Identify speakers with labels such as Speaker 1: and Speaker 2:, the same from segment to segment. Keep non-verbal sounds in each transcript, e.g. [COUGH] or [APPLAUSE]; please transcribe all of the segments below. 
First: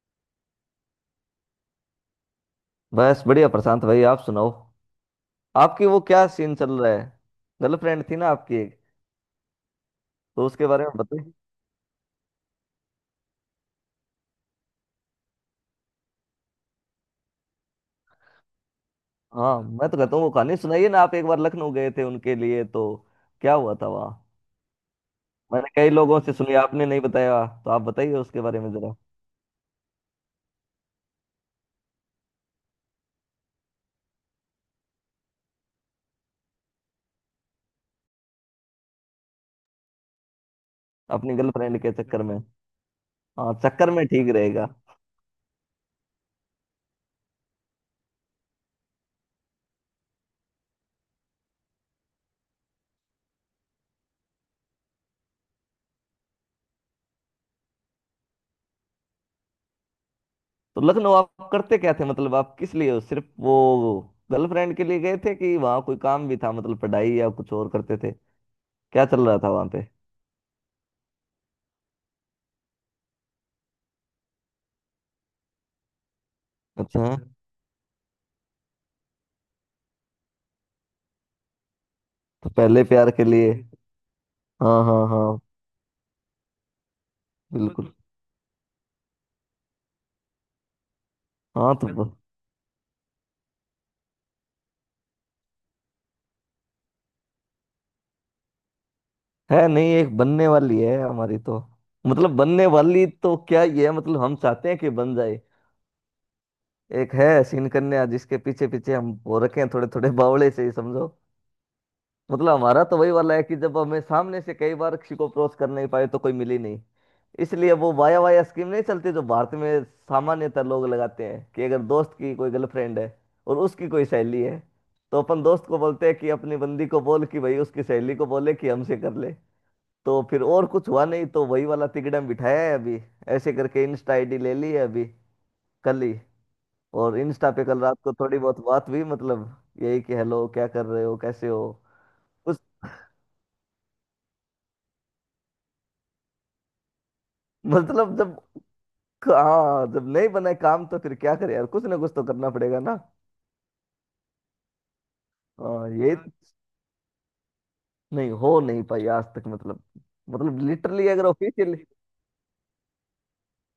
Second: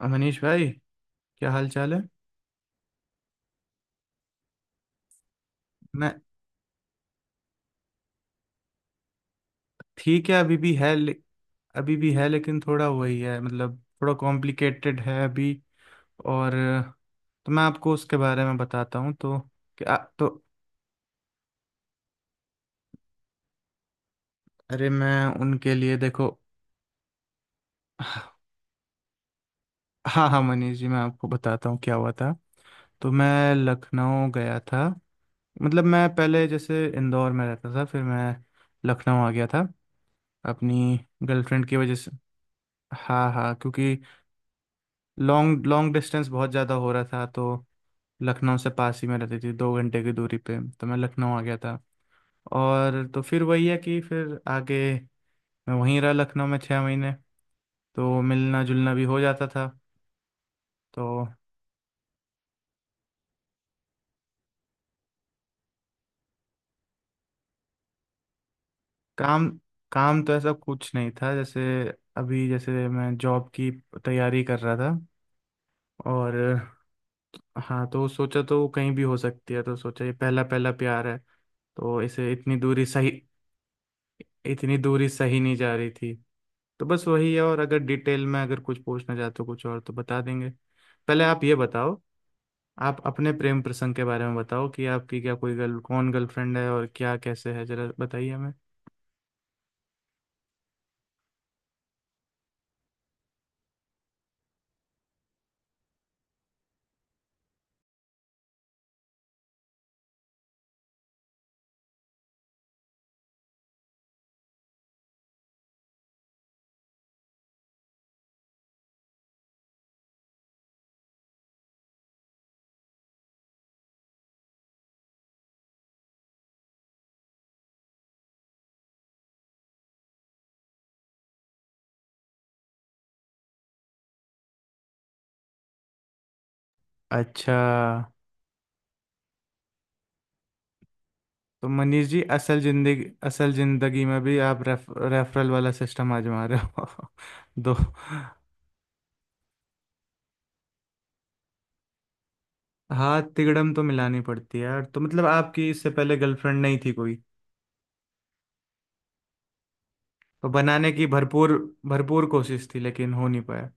Speaker 1: और मनीष भाई, क्या हाल चाल है।
Speaker 2: बस बढ़िया प्रशांत भाई, आप सुनाओ। आपकी वो
Speaker 1: मैं।
Speaker 2: क्या सीन चल रहा है? गर्लफ्रेंड थी ना आपकी एक,
Speaker 1: ठीक है।
Speaker 2: तो
Speaker 1: अभी
Speaker 2: उसके
Speaker 1: भी
Speaker 2: बारे
Speaker 1: है
Speaker 2: में बताइए।
Speaker 1: अभी भी है लेकिन थोड़ा वही है। मतलब थोड़ा कॉम्प्लिकेटेड है अभी। और तो मैं आपको उसके बारे में बताता हूँ। तो
Speaker 2: हाँ, मैं
Speaker 1: क्या?
Speaker 2: तो कहता हूँ वो
Speaker 1: तो
Speaker 2: कहानी सुनाइए ना, आप एक बार लखनऊ गए थे उनके लिए, तो क्या हुआ था वहाँ?
Speaker 1: अरे, मैं
Speaker 2: मैंने
Speaker 1: उनके
Speaker 2: कई
Speaker 1: लिए
Speaker 2: लोगों
Speaker 1: देखो।
Speaker 2: से सुनी, आपने नहीं बताया, तो आप बताइए उसके बारे में जरा।
Speaker 1: हाँ हाँ, मनीष जी, मैं आपको बताता हूँ क्या हुआ था। तो मैं लखनऊ गया था। मतलब मैं पहले जैसे इंदौर में रहता था, फिर मैं लखनऊ आ गया था अपनी
Speaker 2: अपनी
Speaker 1: गर्लफ्रेंड की
Speaker 2: गर्लफ्रेंड के
Speaker 1: वजह से।
Speaker 2: चक्कर में।
Speaker 1: हाँ
Speaker 2: हाँ,
Speaker 1: हाँ,
Speaker 2: चक्कर
Speaker 1: क्योंकि
Speaker 2: में ठीक रहेगा।
Speaker 1: लॉन्ग लॉन्ग डिस्टेंस बहुत ज़्यादा हो रहा था, तो लखनऊ से पास ही में रहती थी, 2 घंटे की दूरी पे, तो मैं लखनऊ आ गया था। और तो फिर वही है कि फिर आगे मैं वहीं रहा लखनऊ में 6 महीने, तो मिलना जुलना भी हो जाता था।
Speaker 2: तो
Speaker 1: तो
Speaker 2: लखनऊ आप करते क्या थे? मतलब, आप किस लिए, सिर्फ वो गर्लफ्रेंड के लिए गए थे कि वहाँ कोई काम भी था? मतलब पढ़ाई या कुछ और करते थे, क्या चल रहा
Speaker 1: काम,
Speaker 2: था वहाँ पे?
Speaker 1: काम तो ऐसा कुछ नहीं था, जैसे अभी जैसे मैं जॉब की तैयारी कर रहा था। और
Speaker 2: अच्छा।
Speaker 1: हाँ, तो सोचा तो वो कहीं भी हो सकती है, तो सोचा ये पहला पहला प्यार है, तो इसे
Speaker 2: तो
Speaker 1: इतनी
Speaker 2: पहले
Speaker 1: दूरी सही,
Speaker 2: प्यार के लिए।
Speaker 1: इतनी
Speaker 2: हाँ, हाँ,
Speaker 1: दूरी सही
Speaker 2: हाँ।
Speaker 1: नहीं जा रही थी। तो बस वही है, और
Speaker 2: तो
Speaker 1: अगर
Speaker 2: बिल्कुल
Speaker 1: डिटेल में अगर कुछ पूछना चाहते हो कुछ और, तो बता देंगे। पहले आप ये
Speaker 2: हाँ तो
Speaker 1: बताओ, आप अपने प्रेम प्रसंग के बारे में बताओ कि आपकी क्या कोई गर्ल, कौन गर्लफ्रेंड है और क्या कैसे है, जरा बताइए हमें।
Speaker 2: है नहीं, एक बनने वाली है हमारी तो। मतलब बनने वाली तो क्या, ये है मतलब हम चाहते हैं कि बन जाए। एक है सीन कन्या जिसके पीछे पीछे हम वो रखे हैं थोड़े थोड़े [LAUGHS] बावड़े से ही समझो। मतलब हमारा तो वही वाला है कि जब हमें सामने से कई बार किसी को अप्रोच कर नहीं पाए तो कोई मिली नहीं। इसलिए वो वाया वाया स्कीम नहीं चलती जो भारत में सामान्यतः लोग लगाते हैं कि अगर दोस्त की कोई गर्लफ्रेंड है और उसकी कोई सहेली है तो अपन दोस्त को बोलते हैं कि अपनी बंदी को बोल कि भाई उसकी सहेली को बोले कि हमसे कर ले। तो फिर और कुछ हुआ नहीं तो वही वाला तिकड़म बिठाया है अभी। ऐसे करके इंस्टा आईडी ले ली है अभी, कल ही। और इंस्टा
Speaker 1: अच्छा।
Speaker 2: पे कल रात को थोड़ी बहुत बात हुई, मतलब यही कि हेलो, क्या कर रहे हो, कैसे हो।
Speaker 1: तो मनीष जी, असल जिंदगी, असल जिंदगी में भी आप रेफरल वाला सिस्टम आजमा रहे हो। [LAUGHS] दो,
Speaker 2: मतलब जब हाँ जब नहीं बने काम तो फिर क्या करे यार, कुछ ना कुछ तो करना पड़ेगा ना।
Speaker 1: हाथ तिकड़म तो मिलानी पड़ती है यार। तो मतलब आपकी इससे पहले
Speaker 2: हाँ,
Speaker 1: गर्लफ्रेंड नहीं थी कोई?
Speaker 2: नहीं हो नहीं पाई आज तक। मतलब
Speaker 1: तो
Speaker 2: मतलब
Speaker 1: बनाने की
Speaker 2: लिटरली, अगर
Speaker 1: भरपूर
Speaker 2: ऑफिशियली
Speaker 1: भरपूर कोशिश थी, लेकिन हो नहीं पाया।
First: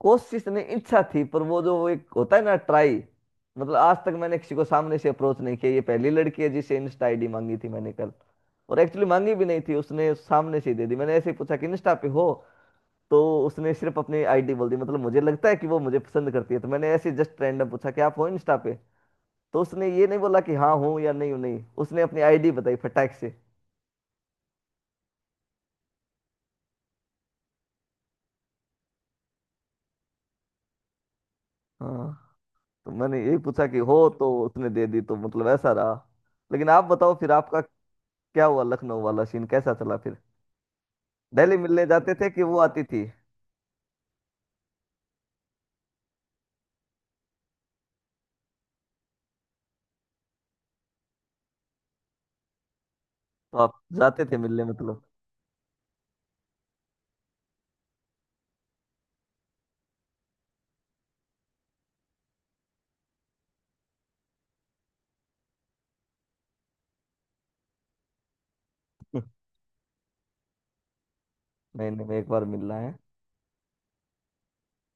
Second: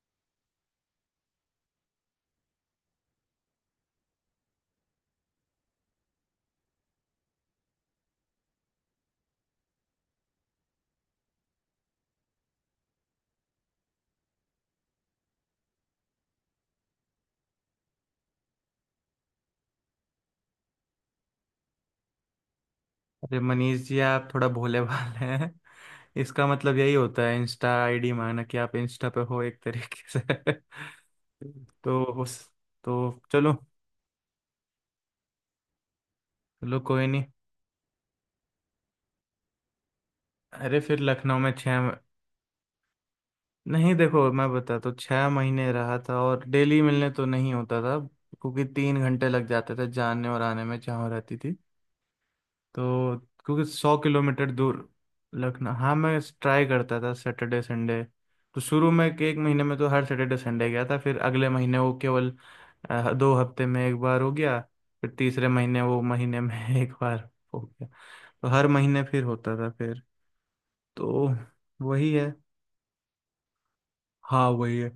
Speaker 2: कोशिश नहीं, इच्छा थी, पर वो जो वो एक होता है ना ट्राई। मतलब आज तक मैंने किसी को सामने से अप्रोच नहीं किया, ये पहली लड़की है जिसे इंस्टा आईडी मांगी थी मैंने कल। और एक्चुअली मांगी भी नहीं थी, उसने सामने से ही दे दी। मैंने ऐसे ही पूछा कि इंस्टा पे हो, तो उसने सिर्फ अपनी आईडी बोल दी। मतलब मुझे लगता है कि वो मुझे पसंद करती है। तो मैंने ऐसे जस्ट रैंडम पूछा कि आप हो इंस्टा पे, तो उसने ये नहीं बोला कि हाँ हूँ या नहीं हूँ, नहीं, उसने अपनी आईडी बताई फटाक से।
Speaker 1: अरे मनीष जी, आप थोड़ा भोले भाले हैं। इसका मतलब यही होता है, इंस्टा आईडी माना कि आप इंस्टा पे हो एक तरीके से। तो
Speaker 2: हाँ,
Speaker 1: उस
Speaker 2: तो मैंने
Speaker 1: तो
Speaker 2: यही
Speaker 1: चलो,
Speaker 2: पूछा कि हो, तो उसने दे दी, तो मतलब ऐसा रहा। लेकिन
Speaker 1: चलो
Speaker 2: आप
Speaker 1: कोई
Speaker 2: बताओ
Speaker 1: नहीं।
Speaker 2: फिर आपका क्या हुआ, लखनऊ वाला सीन कैसा चला फिर?
Speaker 1: अरे फिर लखनऊ में
Speaker 2: डेली मिलने जाते थे कि वो आती थी? तो
Speaker 1: नहीं, देखो, मैं बता तो 6 महीने रहा था, और डेली मिलने तो नहीं होता था। क्योंकि 3 घंटे लग जाते थे जाने और आने में, जहाँ रहती थी। तो क्योंकि
Speaker 2: आप
Speaker 1: सौ
Speaker 2: जाते थे
Speaker 1: किलोमीटर
Speaker 2: मिलने
Speaker 1: दूर
Speaker 2: मतलब?
Speaker 1: लखनऊ। हाँ, मैं ट्राई करता था सैटरडे संडे। तो शुरू में के एक महीने में तो हर सैटरडे संडे गया था, फिर अगले महीने वो केवल 2 हफ्ते में एक बार हो गया। फिर तीसरे महीने वो महीने में [LAUGHS] एक बार हो गया, तो हर महीने फिर होता था फिर। तो
Speaker 2: नहीं नहीं,
Speaker 1: वही
Speaker 2: मैं
Speaker 1: है,
Speaker 2: एक बार मिलना है।
Speaker 1: हाँ वही है।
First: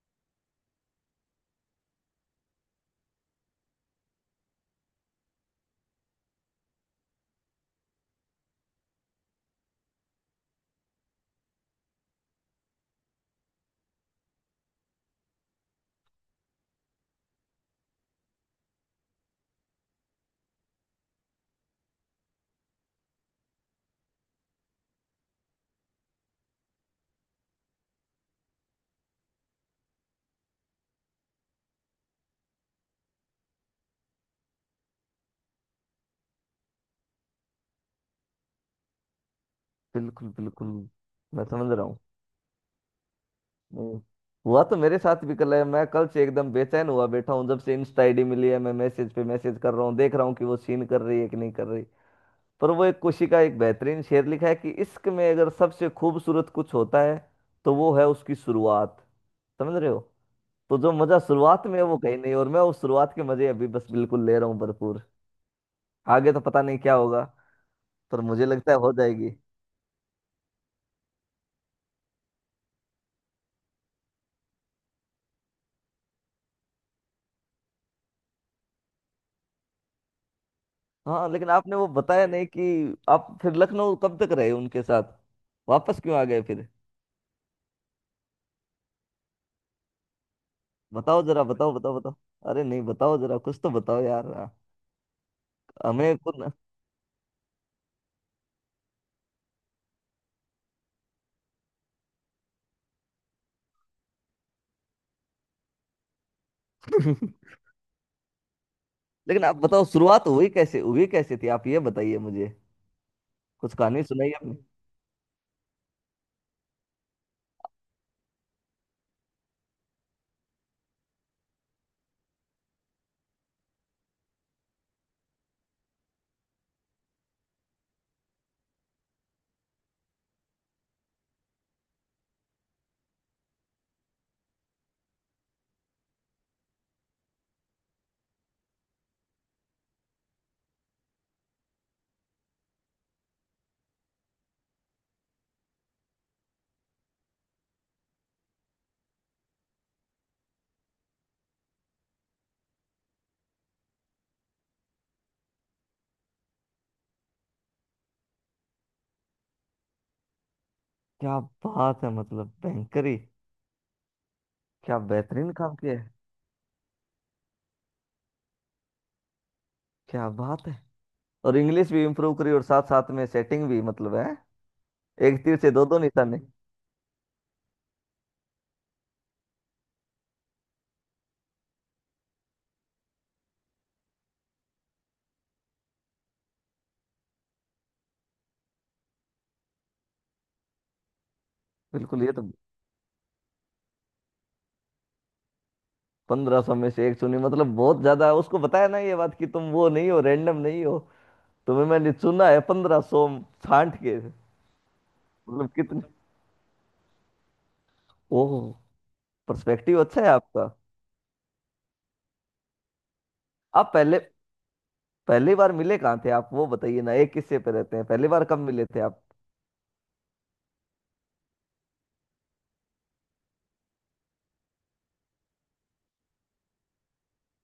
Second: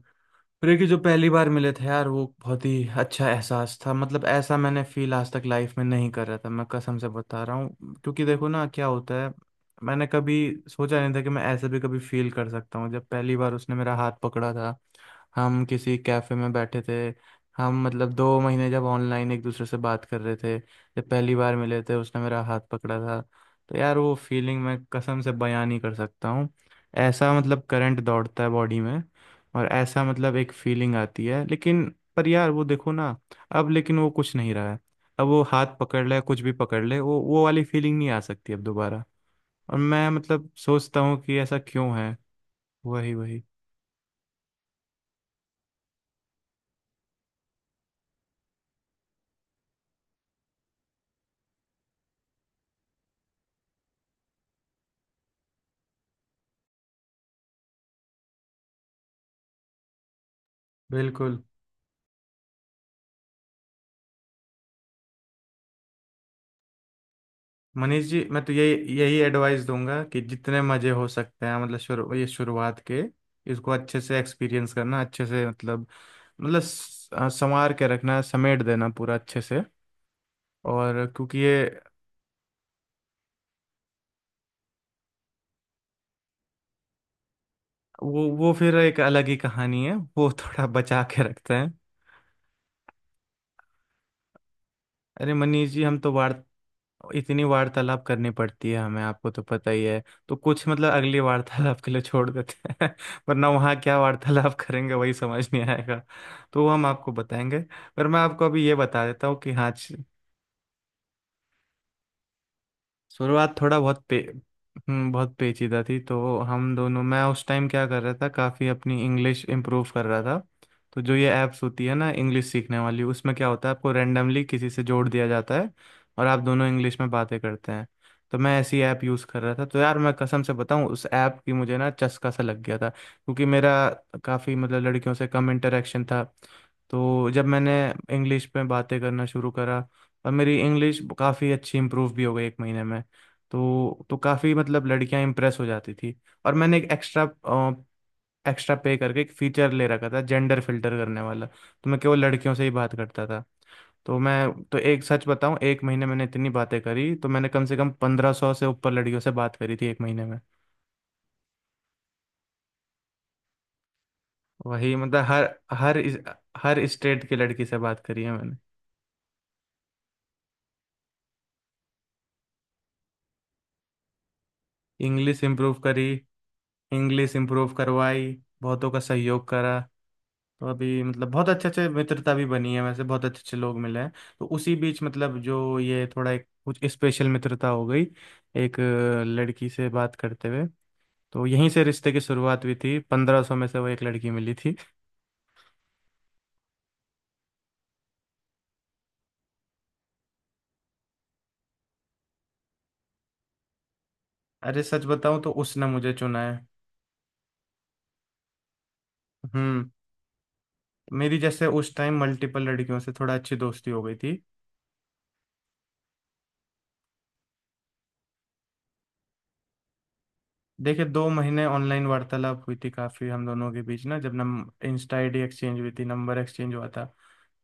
Speaker 1: क्योंकि जो पहली बार मिले थे यार, वो बहुत ही अच्छा एहसास था। मतलब ऐसा मैंने फील आज तक लाइफ में नहीं कर रहा था, मैं कसम से बता रहा हूँ। क्योंकि देखो ना क्या होता है, मैंने कभी सोचा नहीं था कि मैं ऐसे भी कभी फील कर सकता हूँ। जब पहली बार उसने मेरा हाथ पकड़ा था, हम किसी कैफे में बैठे थे। हम मतलब 2 महीने जब ऑनलाइन एक दूसरे से बात कर रहे थे, जब पहली बार मिले थे, उसने मेरा हाथ पकड़ा था। तो यार, वो फीलिंग मैं कसम से बयां नहीं कर सकता हूँ। ऐसा मतलब करंट दौड़ता है बॉडी में, और ऐसा मतलब एक फीलिंग आती है, लेकिन पर यार वो देखो ना, अब लेकिन वो कुछ नहीं रहा है। अब वो हाथ पकड़ ले, कुछ भी पकड़ ले, वो वाली फीलिंग नहीं आ सकती अब दोबारा। और मैं
Speaker 2: बिल्कुल
Speaker 1: मतलब
Speaker 2: बिल्कुल,
Speaker 1: सोचता हूँ कि
Speaker 2: मैं
Speaker 1: ऐसा
Speaker 2: समझ रहा
Speaker 1: क्यों
Speaker 2: हूँ।
Speaker 1: है। वही वही।
Speaker 2: नहीं, हुआ तो मेरे साथ भी कल है। मैं कल से एकदम बेचैन हुआ बैठा हूँ, जब से इंस्टा आईडी मिली है। मैं मैसेज पे मैसेज कर रहा हूँ, देख रहा हूँ कि वो सीन कर रही है कि नहीं कर रही। पर वो एक खुशी का, एक बेहतरीन शेर लिखा है कि इश्क में अगर सबसे खूबसूरत कुछ होता है तो वो है उसकी शुरुआत। समझ रहे हो? तो जो मजा
Speaker 1: बिल्कुल।
Speaker 2: शुरुआत में है वो कहीं नहीं, और मैं उस शुरुआत के मजे अभी बस बिल्कुल ले रहा हूँ भरपूर। आगे तो पता नहीं क्या होगा,
Speaker 1: मनीष
Speaker 2: पर
Speaker 1: जी, मैं
Speaker 2: मुझे
Speaker 1: तो
Speaker 2: लगता है हो
Speaker 1: यही यही
Speaker 2: जाएगी।
Speaker 1: एडवाइस दूंगा कि जितने मजे हो सकते हैं, मतलब शुरू, ये शुरुआत के इसको अच्छे से एक्सपीरियंस करना, अच्छे से मतलब, मतलब स- संवार के रखना, समेट देना पूरा अच्छे से। और
Speaker 2: हाँ,
Speaker 1: क्योंकि
Speaker 2: लेकिन
Speaker 1: ये,
Speaker 2: आपने वो बताया नहीं कि आप फिर लखनऊ कब तक रहे उनके साथ? वापस क्यों आ गए फिर?
Speaker 1: वो फिर एक अलग ही कहानी है वो। [LAUGHS] थोड़ा बचा के
Speaker 2: बताओ जरा,
Speaker 1: रखते हैं।
Speaker 2: बताओ बताओ बताओ। अरे नहीं, बताओ जरा, कुछ तो बताओ यार।
Speaker 1: अरे मनीष जी, हम तो
Speaker 2: हमें
Speaker 1: वार
Speaker 2: खुद
Speaker 1: इतनी वार्तालाप करनी पड़ती है हमें, आपको तो पता ही है। तो कुछ मतलब अगली वार्तालाप के लिए छोड़ देते हैं। [LAUGHS] वरना वहाँ क्या वार्तालाप करेंगे, वही समझ नहीं आएगा। तो वो हम आपको
Speaker 2: [LAUGHS]
Speaker 1: बताएंगे। पर मैं आपको अभी ये बता देता हूँ
Speaker 2: लेकिन
Speaker 1: कि
Speaker 2: आप
Speaker 1: हाँ,
Speaker 2: बताओ शुरुआत हुई कैसे, हुई कैसे थी, आप ये बताइए मुझे।
Speaker 1: शुरुआत
Speaker 2: कुछ
Speaker 1: थोड़ा
Speaker 2: कहानी सुनाइए अपनी।
Speaker 1: बहुत पेचीदा थी। तो हम दोनों, मैं उस टाइम क्या कर रहा था, काफ़ी अपनी इंग्लिश इम्प्रूव कर रहा था। तो जो ये ऐप्स होती है ना इंग्लिश सीखने वाली, उसमें क्या होता है, आपको रैंडमली किसी से जोड़ दिया जाता है और आप दोनों इंग्लिश में बातें करते हैं। तो मैं ऐसी ऐप यूज़ कर रहा था। तो यार मैं कसम से बताऊं, उस ऐप की मुझे ना चस्का सा लग गया था, क्योंकि मेरा काफ़ी मतलब लड़कियों से कम इंटरेक्शन था। तो जब मैंने इंग्लिश में बातें करना शुरू करा, और मेरी इंग्लिश काफ़ी अच्छी इम्प्रूव भी हो गई एक महीने में, तो काफ़ी मतलब लड़कियां इंप्रेस हो जाती थी। और मैंने एक एक्स्ट्रा एक्स्ट्रा पे करके एक फीचर ले रखा था जेंडर फिल्टर करने वाला। तो मैं केवल लड़कियों से ही बात करता था। तो मैं तो एक सच बताऊं, एक महीने मैंने इतनी बातें करी, तो मैंने कम से कम 1500 से ऊपर लड़कियों से बात करी थी एक महीने में।
Speaker 2: क्या बात है, मतलब बैंकरी!
Speaker 1: वही
Speaker 2: क्या
Speaker 1: मतलब हर
Speaker 2: बेहतरीन काम
Speaker 1: हर
Speaker 2: किया है!
Speaker 1: इस, हर स्टेट की लड़की से बात करी है मैंने।
Speaker 2: क्या बात है! और इंग्लिश भी इम्प्रूव करी और साथ साथ में सेटिंग भी, मतलब है।
Speaker 1: इंग्लिश
Speaker 2: एक तीर से
Speaker 1: इम्प्रूव
Speaker 2: दो दो
Speaker 1: करी,
Speaker 2: निशाने।
Speaker 1: इंग्लिश इम्प्रूव करवाई, बहुतों का सहयोग करा। तो अभी मतलब बहुत अच्छे अच्छे मित्रता भी बनी है, वैसे बहुत अच्छे अच्छे लोग मिले हैं। तो उसी बीच मतलब जो ये थोड़ा एक कुछ स्पेशल मित्रता हो गई एक लड़की से बात करते हुए। तो यहीं से रिश्ते की
Speaker 2: बिल्कुल, ये तो
Speaker 1: शुरुआत हुई थी, 1500 में से वो एक लड़की मिली थी।
Speaker 2: पंद्रह सौ में से एक चुनी, मतलब बहुत ज्यादा। उसको बताया ना ये बात कि तुम वो नहीं हो, रैंडम नहीं हो, तुम्हें मैंने चुना है पंद्रह सौ छांट के।
Speaker 1: अरे सच बताऊं तो
Speaker 2: मतलब
Speaker 1: उसने
Speaker 2: कितने!
Speaker 1: मुझे चुना है।
Speaker 2: ओह,
Speaker 1: हम्म।
Speaker 2: पर्सपेक्टिव अच्छा है आपका।
Speaker 1: मेरी जैसे उस टाइम मल्टीपल लड़कियों से थोड़ा अच्छी दोस्ती
Speaker 2: आप
Speaker 1: हो गई
Speaker 2: पहले
Speaker 1: थी।
Speaker 2: पहली बार मिले कहाँ थे आप, वो बताइए ना, एक किस्से पे रहते हैं। पहली बार कब मिले थे आप?
Speaker 1: देखिए, दो महीने ऑनलाइन वार्तालाप हुई थी काफ़ी हम दोनों के बीच, ना जब नम इंस्टा आईडी एक्सचेंज हुई थी, नंबर एक्सचेंज हुआ था।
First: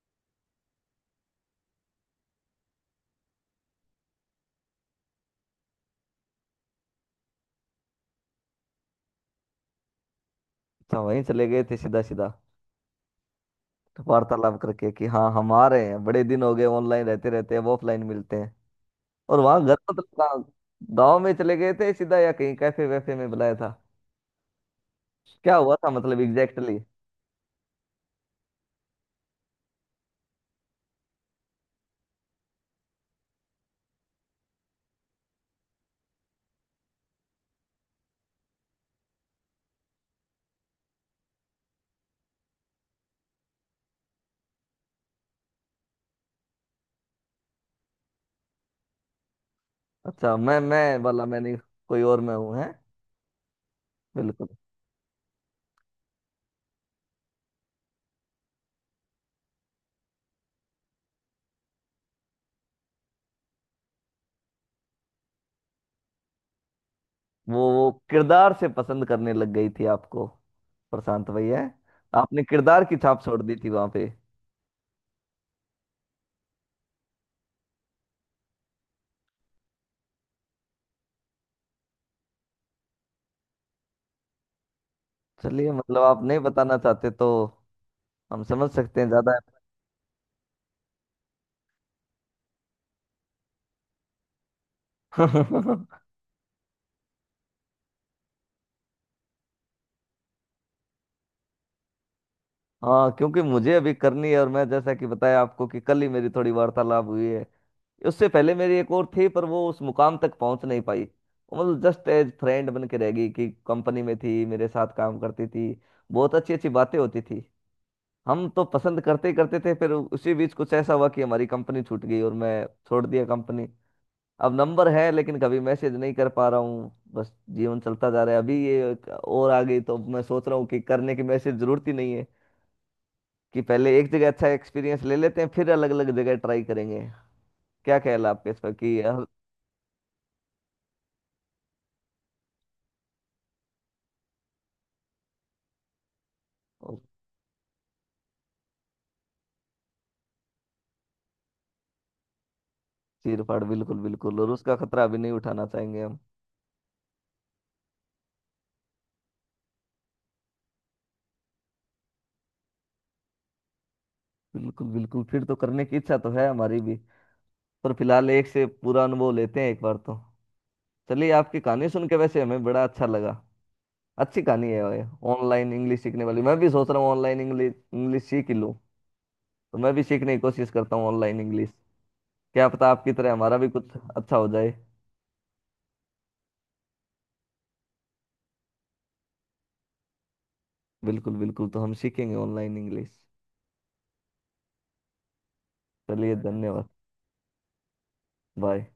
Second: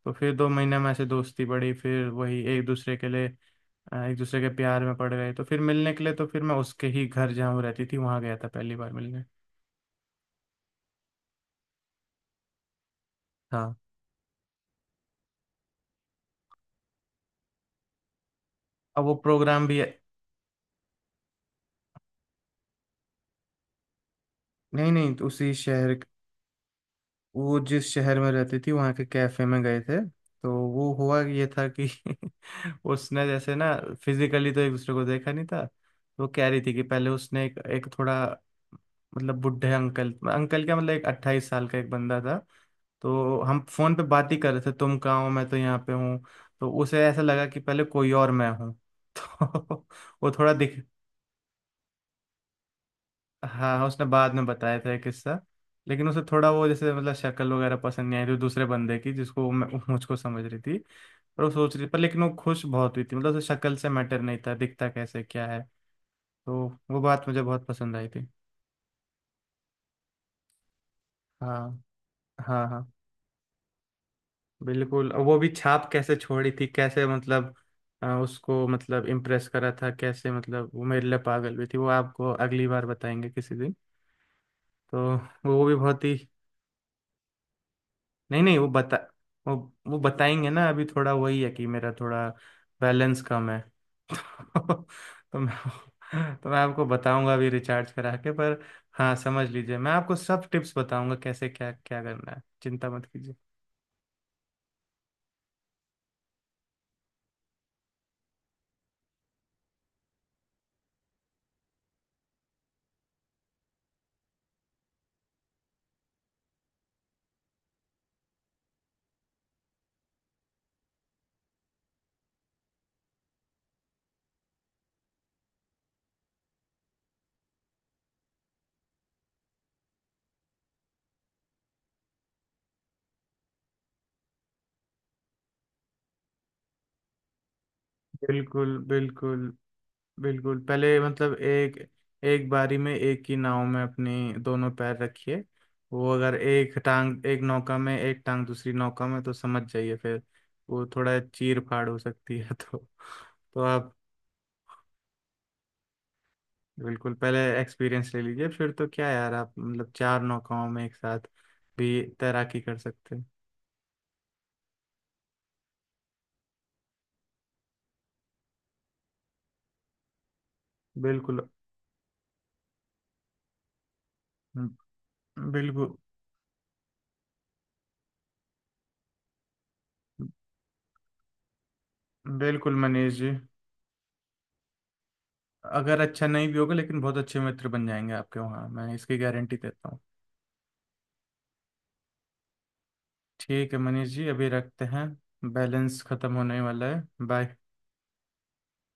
Speaker 1: तो फिर 2 महीने में ऐसे दोस्ती बढ़ी, फिर वही एक दूसरे के लिए एक दूसरे के प्यार में पड़ गए। तो फिर मिलने के लिए, तो फिर मैं उसके ही घर जहाँ वो रहती थी, वहाँ गया था पहली बार मिलने।
Speaker 2: अच्छा, वहीं चले गए थे सीधा सीधा
Speaker 1: हाँ,
Speaker 2: वार्तालाप करके कि हाँ हम आ रहे हैं, बड़े दिन हो गए ऑनलाइन रहते रहते, अब ऑफलाइन मिलते हैं।
Speaker 1: अब वो
Speaker 2: और वहाँ
Speaker 1: प्रोग्राम
Speaker 2: घर
Speaker 1: भी,
Speaker 2: मतलब कहाँ? गाँव में चले गए थे सीधा या कहीं कैफे वैफे में बुलाया था?
Speaker 1: नहीं नहीं, तो उसी
Speaker 2: क्या हुआ था
Speaker 1: शहर,
Speaker 2: मतलब एग्जैक्टली?
Speaker 1: वो जिस शहर में रहती थी वहाँ के कैफे में गए थे। तो वो हुआ ये था कि [LAUGHS] उसने जैसे ना, फिजिकली तो एक दूसरे को देखा नहीं था। तो वो कह रही थी कि पहले उसने एक थोड़ा मतलब बुढ़े अंकल, अंकल क्या मतलब, एक 28 साल का एक बंदा था। तो हम फोन पे बात ही कर रहे थे, तुम कहाँ हो, मैं तो यहाँ पे हूँ। तो उसे ऐसा लगा कि पहले कोई और मैं हूँ। [LAUGHS] तो वो
Speaker 2: अच्छा,
Speaker 1: थोड़ा
Speaker 2: मैं
Speaker 1: दिख
Speaker 2: मैं वाला मैंने, कोई और मैं हूँ है?
Speaker 1: हाँ, उसने बाद में
Speaker 2: बिल्कुल।
Speaker 1: बताया था ये किस्सा। लेकिन उसे थोड़ा वो जैसे मतलब शक्ल वगैरह पसंद नहीं आई थी दूसरे बंदे की, जिसको वो मैं, वो मुझको समझ रही थी। पर वो सोच रही, पर लेकिन वो खुश बहुत हुई थी, मतलब उसे शक्ल से मैटर नहीं था, दिखता कैसे क्या है। तो वो बात मुझे बहुत
Speaker 2: वो
Speaker 1: पसंद आई थी।
Speaker 2: किरदार से पसंद करने लग गई थी आपको, प्रशांत भैया।
Speaker 1: हाँ
Speaker 2: आपने
Speaker 1: हाँ
Speaker 2: किरदार
Speaker 1: हाँ।
Speaker 2: की छाप छोड़ दी थी वहां पे।
Speaker 1: बिल्कुल, और वो भी छाप कैसे छोड़ी थी, कैसे मतलब, उसको मतलब इम्प्रेस करा था कैसे, मतलब वो मेरे लिए पागल हुई थी, वो आपको अगली बार बताएंगे किसी दिन। तो वो
Speaker 2: चलिए,
Speaker 1: भी
Speaker 2: मतलब
Speaker 1: बहुत ही,
Speaker 2: आप नहीं बताना चाहते तो
Speaker 1: नहीं
Speaker 2: हम
Speaker 1: नहीं,
Speaker 2: समझ सकते हैं ज्यादा
Speaker 1: वो वो बताएंगे ना। अभी थोड़ा वही है कि मेरा थोड़ा बैलेंस कम है। [LAUGHS] तो
Speaker 2: [LAUGHS]
Speaker 1: मैं तो मैं आपको बताऊंगा अभी रिचार्ज करा के। पर हाँ, समझ लीजिए, मैं आपको सब टिप्स बताऊंगा, कैसे क्या क्या करना है, चिंता मत
Speaker 2: हाँ,
Speaker 1: कीजिए।
Speaker 2: क्योंकि मुझे अभी करनी है, और मैं जैसा कि बताया आपको कि कल ही मेरी थोड़ी वार्तालाप हुई है। उससे पहले मेरी एक और थी, पर वो उस मुकाम तक पहुंच नहीं पाई। वो मतलब जस्ट एज फ्रेंड बन के रह गई कि कंपनी में थी, मेरे साथ काम करती थी। बहुत अच्छी अच्छी बातें होती थी, हम तो पसंद करते ही करते थे। फिर उसी बीच कुछ ऐसा हुआ कि हमारी कंपनी छूट गई और मैं छोड़ दिया कंपनी। अब नंबर है लेकिन कभी मैसेज नहीं कर पा रहा हूँ, बस जीवन चलता जा रहा है। अभी ये एक और आ गई तो मैं सोच रहा हूँ कि करने की, मैसेज जरूरत ही नहीं है कि पहले एक जगह अच्छा एक्सपीरियंस ले लेते हैं फिर अलग अलग जगह ट्राई करेंगे। क्या ख्याल है आपके इस पर
Speaker 1: बिल्कुल।
Speaker 2: कि
Speaker 1: बिल्कुल बिल्कुल पहले, मतलब एक, एक बारी में एक ही नाव में अपनी दोनों पैर रखिए। वो अगर एक टांग एक नौका में, एक टांग दूसरी नौका में, तो समझ जाइए, फिर वो थोड़ा चीर फाड़ हो सकती है। [LAUGHS] तो
Speaker 2: चीर
Speaker 1: तो
Speaker 2: फाड़,
Speaker 1: आप,
Speaker 2: बिल्कुल बिल्कुल, और उसका खतरा अभी नहीं उठाना चाहेंगे हम।
Speaker 1: बिल्कुल पहले एक्सपीरियंस ले लीजिए, फिर तो क्या यार, आप मतलब चार नौकाओं में एक साथ भी तैराकी कर सकते हैं।
Speaker 2: बिल्कुल बिल्कुल, फिर तो करने की इच्छा तो है हमारी भी, पर फिलहाल एक से पूरा अनुभव लेते हैं एक बार तो। चलिए,
Speaker 1: बिल्कुल।
Speaker 2: आपकी कहानी सुन के वैसे हमें बड़ा अच्छा लगा। अच्छी कहानी है
Speaker 1: हम्म,
Speaker 2: भाई। ऑनलाइन
Speaker 1: बिल्कुल।
Speaker 2: इंग्लिश सीखने वाली, मैं भी सोच रहा हूँ ऑनलाइन इंग्लिश इंग्लिश सीख ही लूँ। तो मैं भी सीखने की कोशिश करता हूँ ऑनलाइन इंग्लिश। क्या
Speaker 1: बिल्कुल
Speaker 2: पता
Speaker 1: मनीष
Speaker 2: आपकी तरह
Speaker 1: जी,
Speaker 2: हमारा भी कुछ अच्छा हो जाए।
Speaker 1: अगर अच्छा नहीं भी होगा, लेकिन बहुत अच्छे मित्र बन जाएंगे आपके वहाँ, मैं इसकी गारंटी देता हूँ।
Speaker 2: बिल्कुल बिल्कुल, तो हम सीखेंगे ऑनलाइन इंग्लिश।
Speaker 1: ठीक है मनीष जी, अभी रखते हैं, बैलेंस खत्म
Speaker 2: चलिए
Speaker 1: होने
Speaker 2: धन्यवाद।
Speaker 1: वाला है, बाय।
Speaker 2: बाय।